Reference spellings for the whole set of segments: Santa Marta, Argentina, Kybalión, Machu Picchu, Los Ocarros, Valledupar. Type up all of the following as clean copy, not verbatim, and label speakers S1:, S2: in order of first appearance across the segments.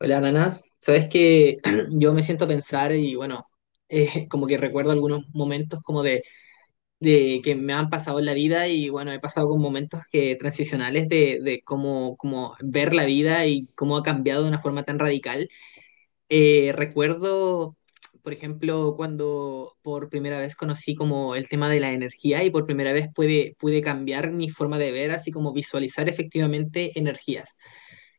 S1: Hola, Dana. Sabes que yo me siento a pensar y bueno, como que recuerdo algunos momentos de que me han pasado en la vida y bueno, he pasado con momentos que transicionales de cómo ver la vida y cómo ha cambiado de una forma tan radical. Recuerdo, por ejemplo, cuando por primera vez conocí como el tema de la energía y por primera vez pude cambiar mi forma de ver, así como visualizar efectivamente energías.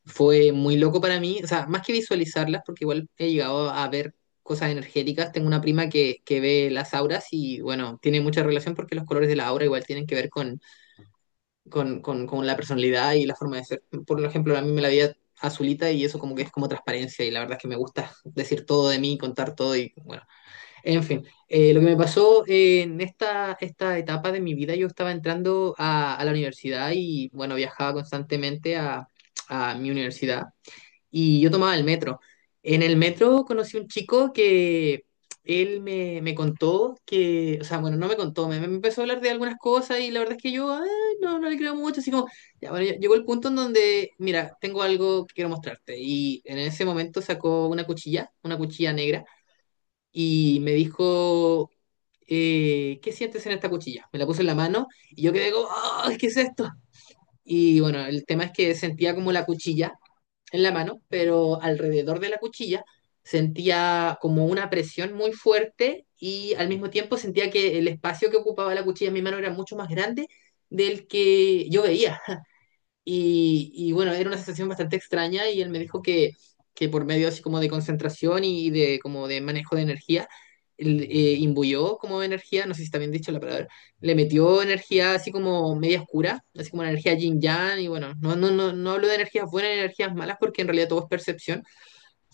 S1: Fue muy loco para mí, o sea, más que visualizarlas, porque igual he llegado a ver cosas energéticas. Tengo una prima que ve las auras y, bueno, tiene mucha relación porque los colores de la aura igual tienen que ver con la personalidad y la forma de ser. Por ejemplo, a mí me la veía azulita y eso como que es como transparencia y la verdad es que me gusta decir todo de mí, contar todo y, bueno, en fin. Lo que me pasó en esta etapa de mi vida, yo estaba entrando a la universidad y, bueno, viajaba constantemente a mi universidad y yo tomaba el metro. En el metro conocí un chico que él me contó que, o sea, bueno, no me contó, me empezó a hablar de algunas cosas y la verdad es que yo no, no le creo mucho, así como, ya, bueno, ya llegó el punto en donde, mira, tengo algo que quiero mostrarte. Y en ese momento sacó una cuchilla negra, y me dijo, ¿qué sientes en esta cuchilla? Me la puso en la mano y yo quedé como, "Ah, ¿qué es esto?" Y bueno, el tema es que sentía como la cuchilla en la mano, pero alrededor de la cuchilla sentía como una presión muy fuerte y al mismo tiempo sentía que el espacio que ocupaba la cuchilla en mi mano era mucho más grande del que yo veía. Y bueno, era una sensación bastante extraña y él me dijo que por medio así como de concentración y de como de manejo de energía, él, imbuyó como energía, no sé si está bien dicho la palabra, le metió energía así como media oscura, así como una energía yin yang y bueno, no hablo de energías buenas ni energías malas porque en realidad todo es percepción,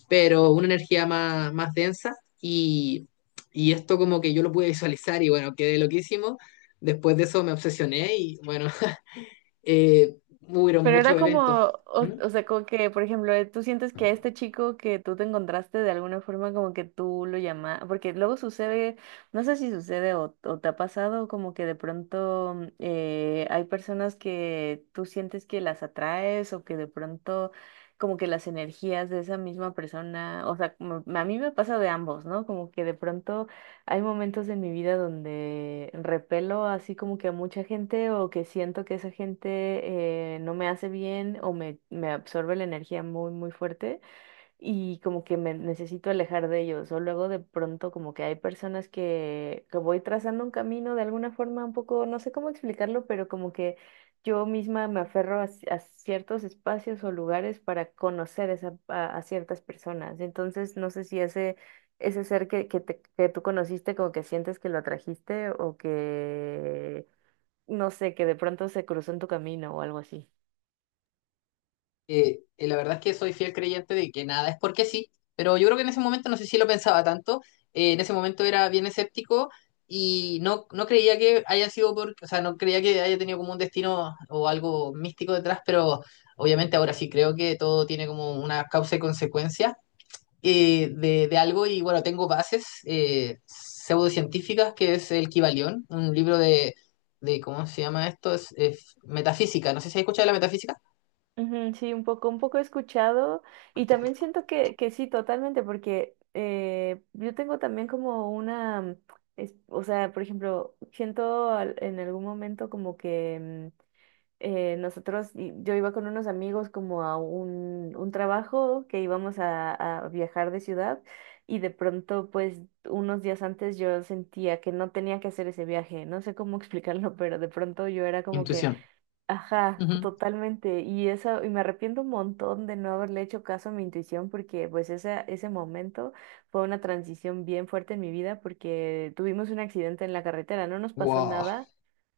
S1: pero una energía más densa y, y esto como que yo lo pude visualizar y bueno, quedé loquísimo. Después de eso me obsesioné y bueno, hubieron
S2: Pero era
S1: muchos
S2: como,
S1: eventos. ¿M?
S2: o sea, como que, por ejemplo, tú sientes que a este chico que tú te encontraste de alguna forma como que tú lo llamas, porque luego sucede, no sé si sucede o te ha pasado como que de pronto hay personas que tú sientes que las atraes o que de pronto como que las energías de esa misma persona, o sea, como a mí me pasa de ambos, ¿no? Como que de pronto hay momentos en mi vida donde repelo así como que a mucha gente o que siento que esa gente no me hace bien o me absorbe la energía muy, muy fuerte y como que me necesito alejar de ellos. O luego de pronto como que hay personas que voy trazando un camino de alguna forma un poco, no sé cómo explicarlo, pero como que yo misma me aferro a, a ciertos espacios o lugares para conocer esa a ciertas personas. Entonces, no sé si ese, ese ser que, que tú conociste como que sientes que lo atrajiste o que, no sé, que de pronto se cruzó en tu camino o algo así.
S1: La verdad es que soy fiel creyente de que nada es porque sí, pero yo creo que en ese momento, no sé si lo pensaba tanto, en ese momento era bien escéptico y no, no creía que haya sido por, o sea, no creía que haya tenido como un destino o algo místico detrás, pero obviamente ahora sí creo que todo tiene como una causa y consecuencia. De de algo y bueno, tengo bases pseudocientíficas, que es el Kybalión, un libro de ¿cómo se llama esto? Es metafísica, no sé si has escuchado de la metafísica.
S2: Ujú, sí, un poco he escuchado y también siento que sí, totalmente, porque yo tengo también como una, o sea, por ejemplo, siento en algún momento como que nosotros, yo iba con unos amigos como a un trabajo que íbamos a viajar de ciudad y de pronto, pues, unos días antes yo sentía que no tenía que hacer ese viaje, no sé cómo explicarlo, pero de pronto yo era como que
S1: Intuición.
S2: ajá,
S1: Ujú.
S2: totalmente. Y eso, y me arrepiento un montón de no haberle hecho caso a mi intuición porque pues ese momento fue una transición bien fuerte en mi vida porque tuvimos un accidente en la carretera, no nos pasó
S1: Wow,
S2: nada,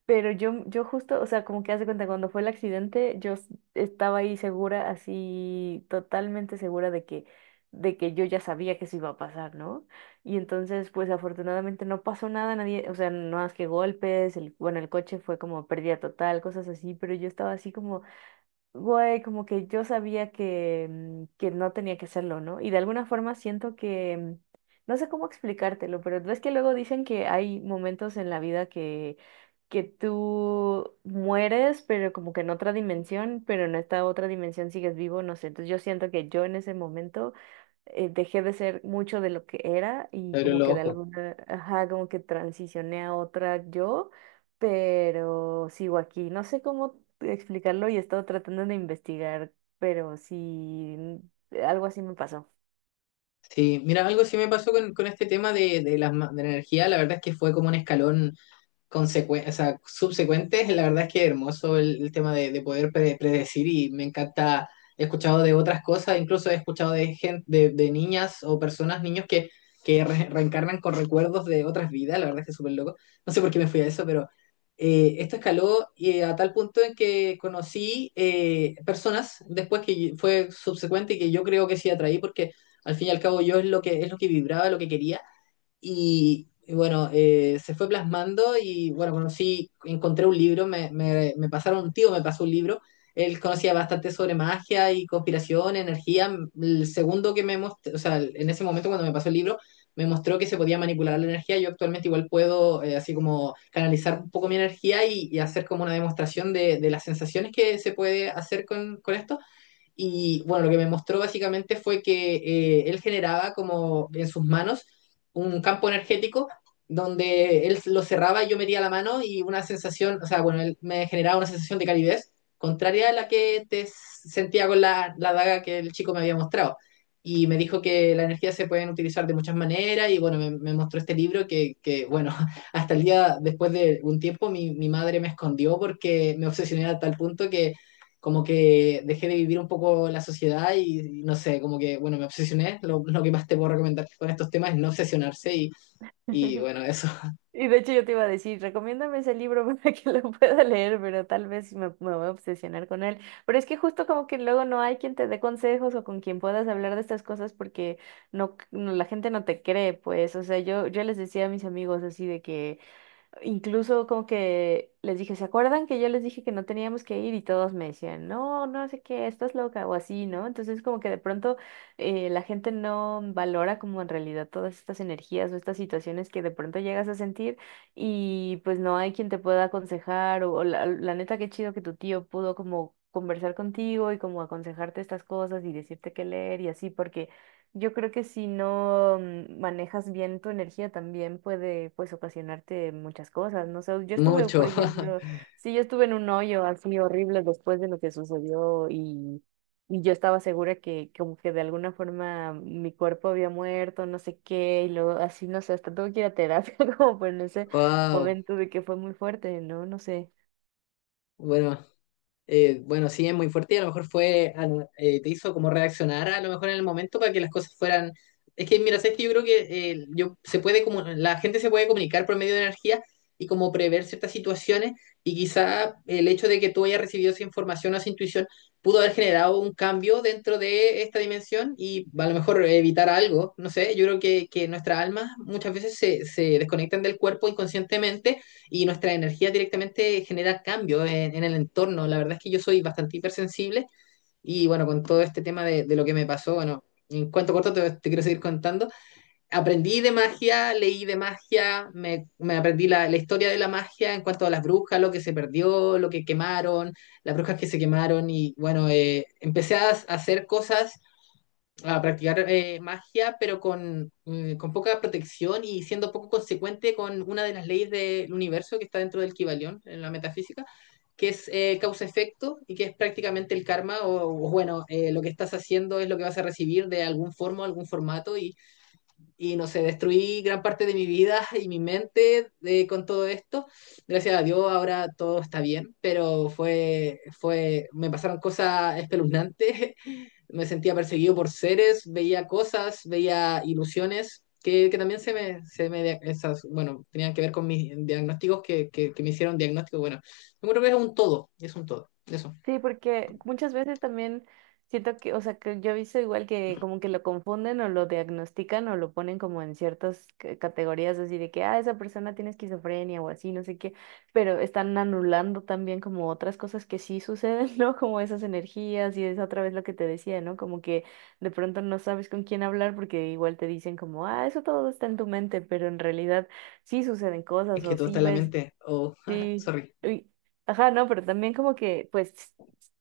S2: pero yo justo, o sea, como que haz de cuenta, cuando fue el accidente, estaba ahí segura, así totalmente segura de que yo ya sabía que eso iba a pasar, ¿no? Y entonces, pues afortunadamente no pasó nada, nadie, o sea, no más que golpes, el, bueno, el coche fue como pérdida total, cosas así, pero yo estaba así como, güey, como que yo sabía que, que no tenía que hacerlo, ¿no? Y de alguna forma siento que, no sé cómo explicártelo, pero ves que luego dicen que hay momentos en la vida que tú mueres, pero como que en otra dimensión, pero en esta otra dimensión sigues vivo, no sé, entonces yo siento que yo en ese momento dejé de ser mucho de lo que era
S1: te
S2: y
S1: abrió
S2: como
S1: los
S2: que de
S1: ojos.
S2: alguna, ajá, como que transicioné a otra yo, pero sigo aquí. No sé cómo explicarlo y he estado tratando de investigar, pero sí, algo así me pasó.
S1: Sí, mira, algo sí me pasó con este tema de las ma- de la energía, la verdad es que fue como un escalón consecu- o sea, subsecuentes, la verdad es que hermoso el tema de poder pre- predecir y me encanta, he escuchado de otras cosas, incluso he escuchado de gente, de niñas o personas, niños que re- reencarnan con recuerdos de otras vidas, la verdad es que es súper loco, no sé por qué me fui a eso, pero esto escaló y a tal punto en que conocí personas después que yo- fue subsecuente y que yo creo que sí atraí porque al fin y al cabo yo es lo que vibraba, lo que quería y bueno, se fue plasmando y bueno, conocí, encontré un libro, me pasaron un tío, me pasó un libro. Él conocía bastante sobre magia y conspiración, energía. El segundo que me mostró, o sea, en ese momento cuando me pasó el libro, me mostró que se podía manipular la energía. Yo actualmente igual puedo así como canalizar un poco mi energía y hacer como una demostración de las sensaciones que se puede hacer con esto. Y bueno, lo que me mostró básicamente fue que él generaba como en sus manos un campo energético donde él lo cerraba y yo metía la mano y una sensación, o sea, bueno, él me generaba una sensación de calidez contraria a la que te sentía con la, la daga que el chico me había mostrado. Y me dijo que la energía se pueden utilizar de muchas maneras y bueno, me mostró este libro que, bueno, hasta el día después de un tiempo mi madre me escondió porque me obsesioné a tal punto que como que dejé de vivir un poco la sociedad y no sé, como que, bueno, me obsesioné. Lo que más te puedo recomendar con estos temas es no obsesionarse y bueno, eso.
S2: Y de hecho yo te iba a decir, recomiéndame ese libro para que lo pueda leer, pero tal vez sí me voy a obsesionar con él. Pero es que justo como que luego no hay quien te dé consejos o con quien puedas hablar de estas cosas porque no, la gente no te cree, pues. O sea, yo les decía a mis amigos así de que incluso como que les dije, ¿se acuerdan que yo les dije que no teníamos que ir? Y todos me decían, no, no sé qué, estás loca o así, ¿no? Entonces como que de pronto la gente no valora como en realidad todas estas energías o estas situaciones que de pronto llegas a sentir y pues no hay quien te pueda aconsejar o la neta qué chido que tu tío pudo como conversar contigo y como aconsejarte estas cosas y decirte qué leer y así, porque yo creo que si no manejas bien tu energía también puede pues ocasionarte muchas cosas, ¿no? Sé, yo estuve,
S1: Mucho.
S2: por ejemplo, sí, yo estuve en un hoyo así horrible después de lo que sucedió y yo estaba segura que como que de alguna forma mi cuerpo había muerto, no sé qué, y luego así, no sé, hasta tuve que ir a terapia como por en ese
S1: Wow.
S2: momento de que fue muy fuerte, ¿no? No sé.
S1: Bueno, bueno, sí, es muy fuerte y a lo mejor fue, al- te hizo como reaccionar a lo mejor en el momento para que las cosas fueran... Es que, mira, sabes que yo creo que se puede como, la gente se puede comunicar por medio de energía y como prever ciertas situaciones y quizá el hecho de que tú hayas recibido esa información o esa intuición pudo haber generado un cambio dentro de esta dimensión y a lo mejor evitar algo, no sé, yo creo que nuestras almas muchas veces se desconectan del cuerpo inconscientemente y nuestra energía directamente genera cambios el entorno. La verdad es que yo soy bastante hipersensible y bueno, con todo este tema de lo que me pasó, bueno, en cuanto corto te quiero seguir contando. Aprendí de magia, leí de magia, me aprendí la historia de la magia en cuanto a las brujas, lo que se perdió, lo que quemaron, las brujas que se quemaron y bueno, empecé a hacer cosas a practicar magia, pero con poca protección y siendo poco consecuente con una de las leyes del universo que está dentro del Kybalión, en la metafísica, que es causa-efecto y que es prácticamente el karma, o bueno, lo que estás haciendo es lo que vas a recibir de algún forma, algún formato, y no sé, destruí gran parte de mi vida y mi mente de, con todo esto. Gracias a Dios ahora todo está bien, pero fue, me pasaron cosas espeluznantes, me sentía perseguido por seres, veía cosas, veía ilusiones. Que también se me dia- esas, bueno, tenían que ver con mis diagnósticos que me hicieron diagnósticos. Bueno, yo creo que es un todo, eso.
S2: Sí, porque muchas veces también siento que, o sea, que yo he visto igual que como que lo confunden o lo diagnostican o lo ponen como en ciertas categorías así de que, ah, esa persona tiene esquizofrenia o así, no sé qué, pero están anulando también como otras cosas que sí suceden, ¿no? Como esas energías y es otra vez lo que te decía, ¿no? Como que de pronto no sabes con quién hablar porque igual te dicen como, ah, eso todo está en tu mente, pero en realidad sí suceden cosas
S1: Es que
S2: o
S1: todo está
S2: sí
S1: en la
S2: ves
S1: mente. Oh,
S2: sí,
S1: sorry.
S2: uy, ajá, no, pero también como que, pues,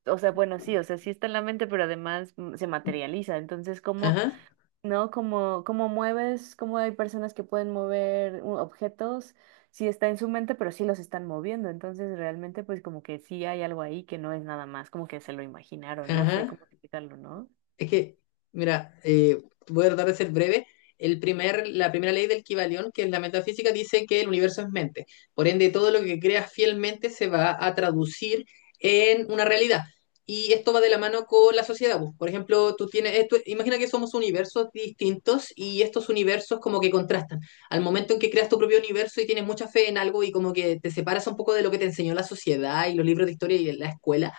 S2: o sea, bueno, sí, o sea, sí está en la mente, pero además se materializa. Entonces, ¿cómo,
S1: Ajá,
S2: no? ¿Cómo, cómo mueves? ¿Cómo hay personas que pueden mover objetos? Sí está en su mente, pero sí los están moviendo. Entonces, realmente, pues, como que sí hay algo ahí que no es nada más, como que se lo imaginaron, no sé
S1: ajá.
S2: cómo explicarlo, no.
S1: Es que, mira, voy a tratar de ser breve. La primera ley del Kybalión, que es la metafísica, dice que el universo es mente. Por ende, todo lo que creas fielmente se va a traducir en una realidad. Y esto va de la mano con la sociedad. Pues. Por ejemplo, tú tienes, imagina que somos universos distintos y estos universos como que contrastan. Al momento en que creas tu propio universo y tienes mucha fe en algo y como que te separas un poco de lo que te enseñó la sociedad y los libros de historia y la escuela,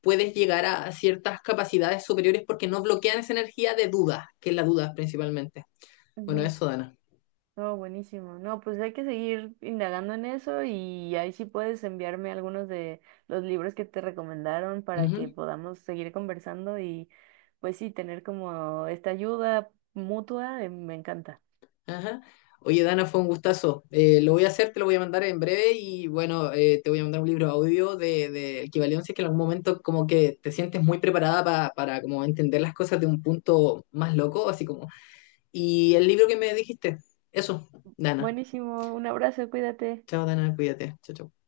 S1: puedes llegar a ciertas capacidades superiores porque no bloquean esa energía de duda, que es la duda principalmente. Bueno, eso, Dana.
S2: No, buenísimo. No, pues hay que seguir indagando en eso y ahí sí puedes enviarme algunos de los libros que te recomendaron para que
S1: Ujú,
S2: podamos seguir conversando y pues sí, tener como esta ayuda mutua, me encanta.
S1: ajá. Oye, Dana, fue un gustazo. Lo voy a hacer, te lo voy a mandar en breve y bueno, te voy a mandar un libro audio de equivalencia que en algún momento como que te sientes muy preparada pa- para como entender las cosas de un punto más loco, así como. Y el libro que me dijiste, eso, Dana.
S2: Buenísimo, un abrazo, cuídate.
S1: Chao, Dana, cuídate. Chao, chao.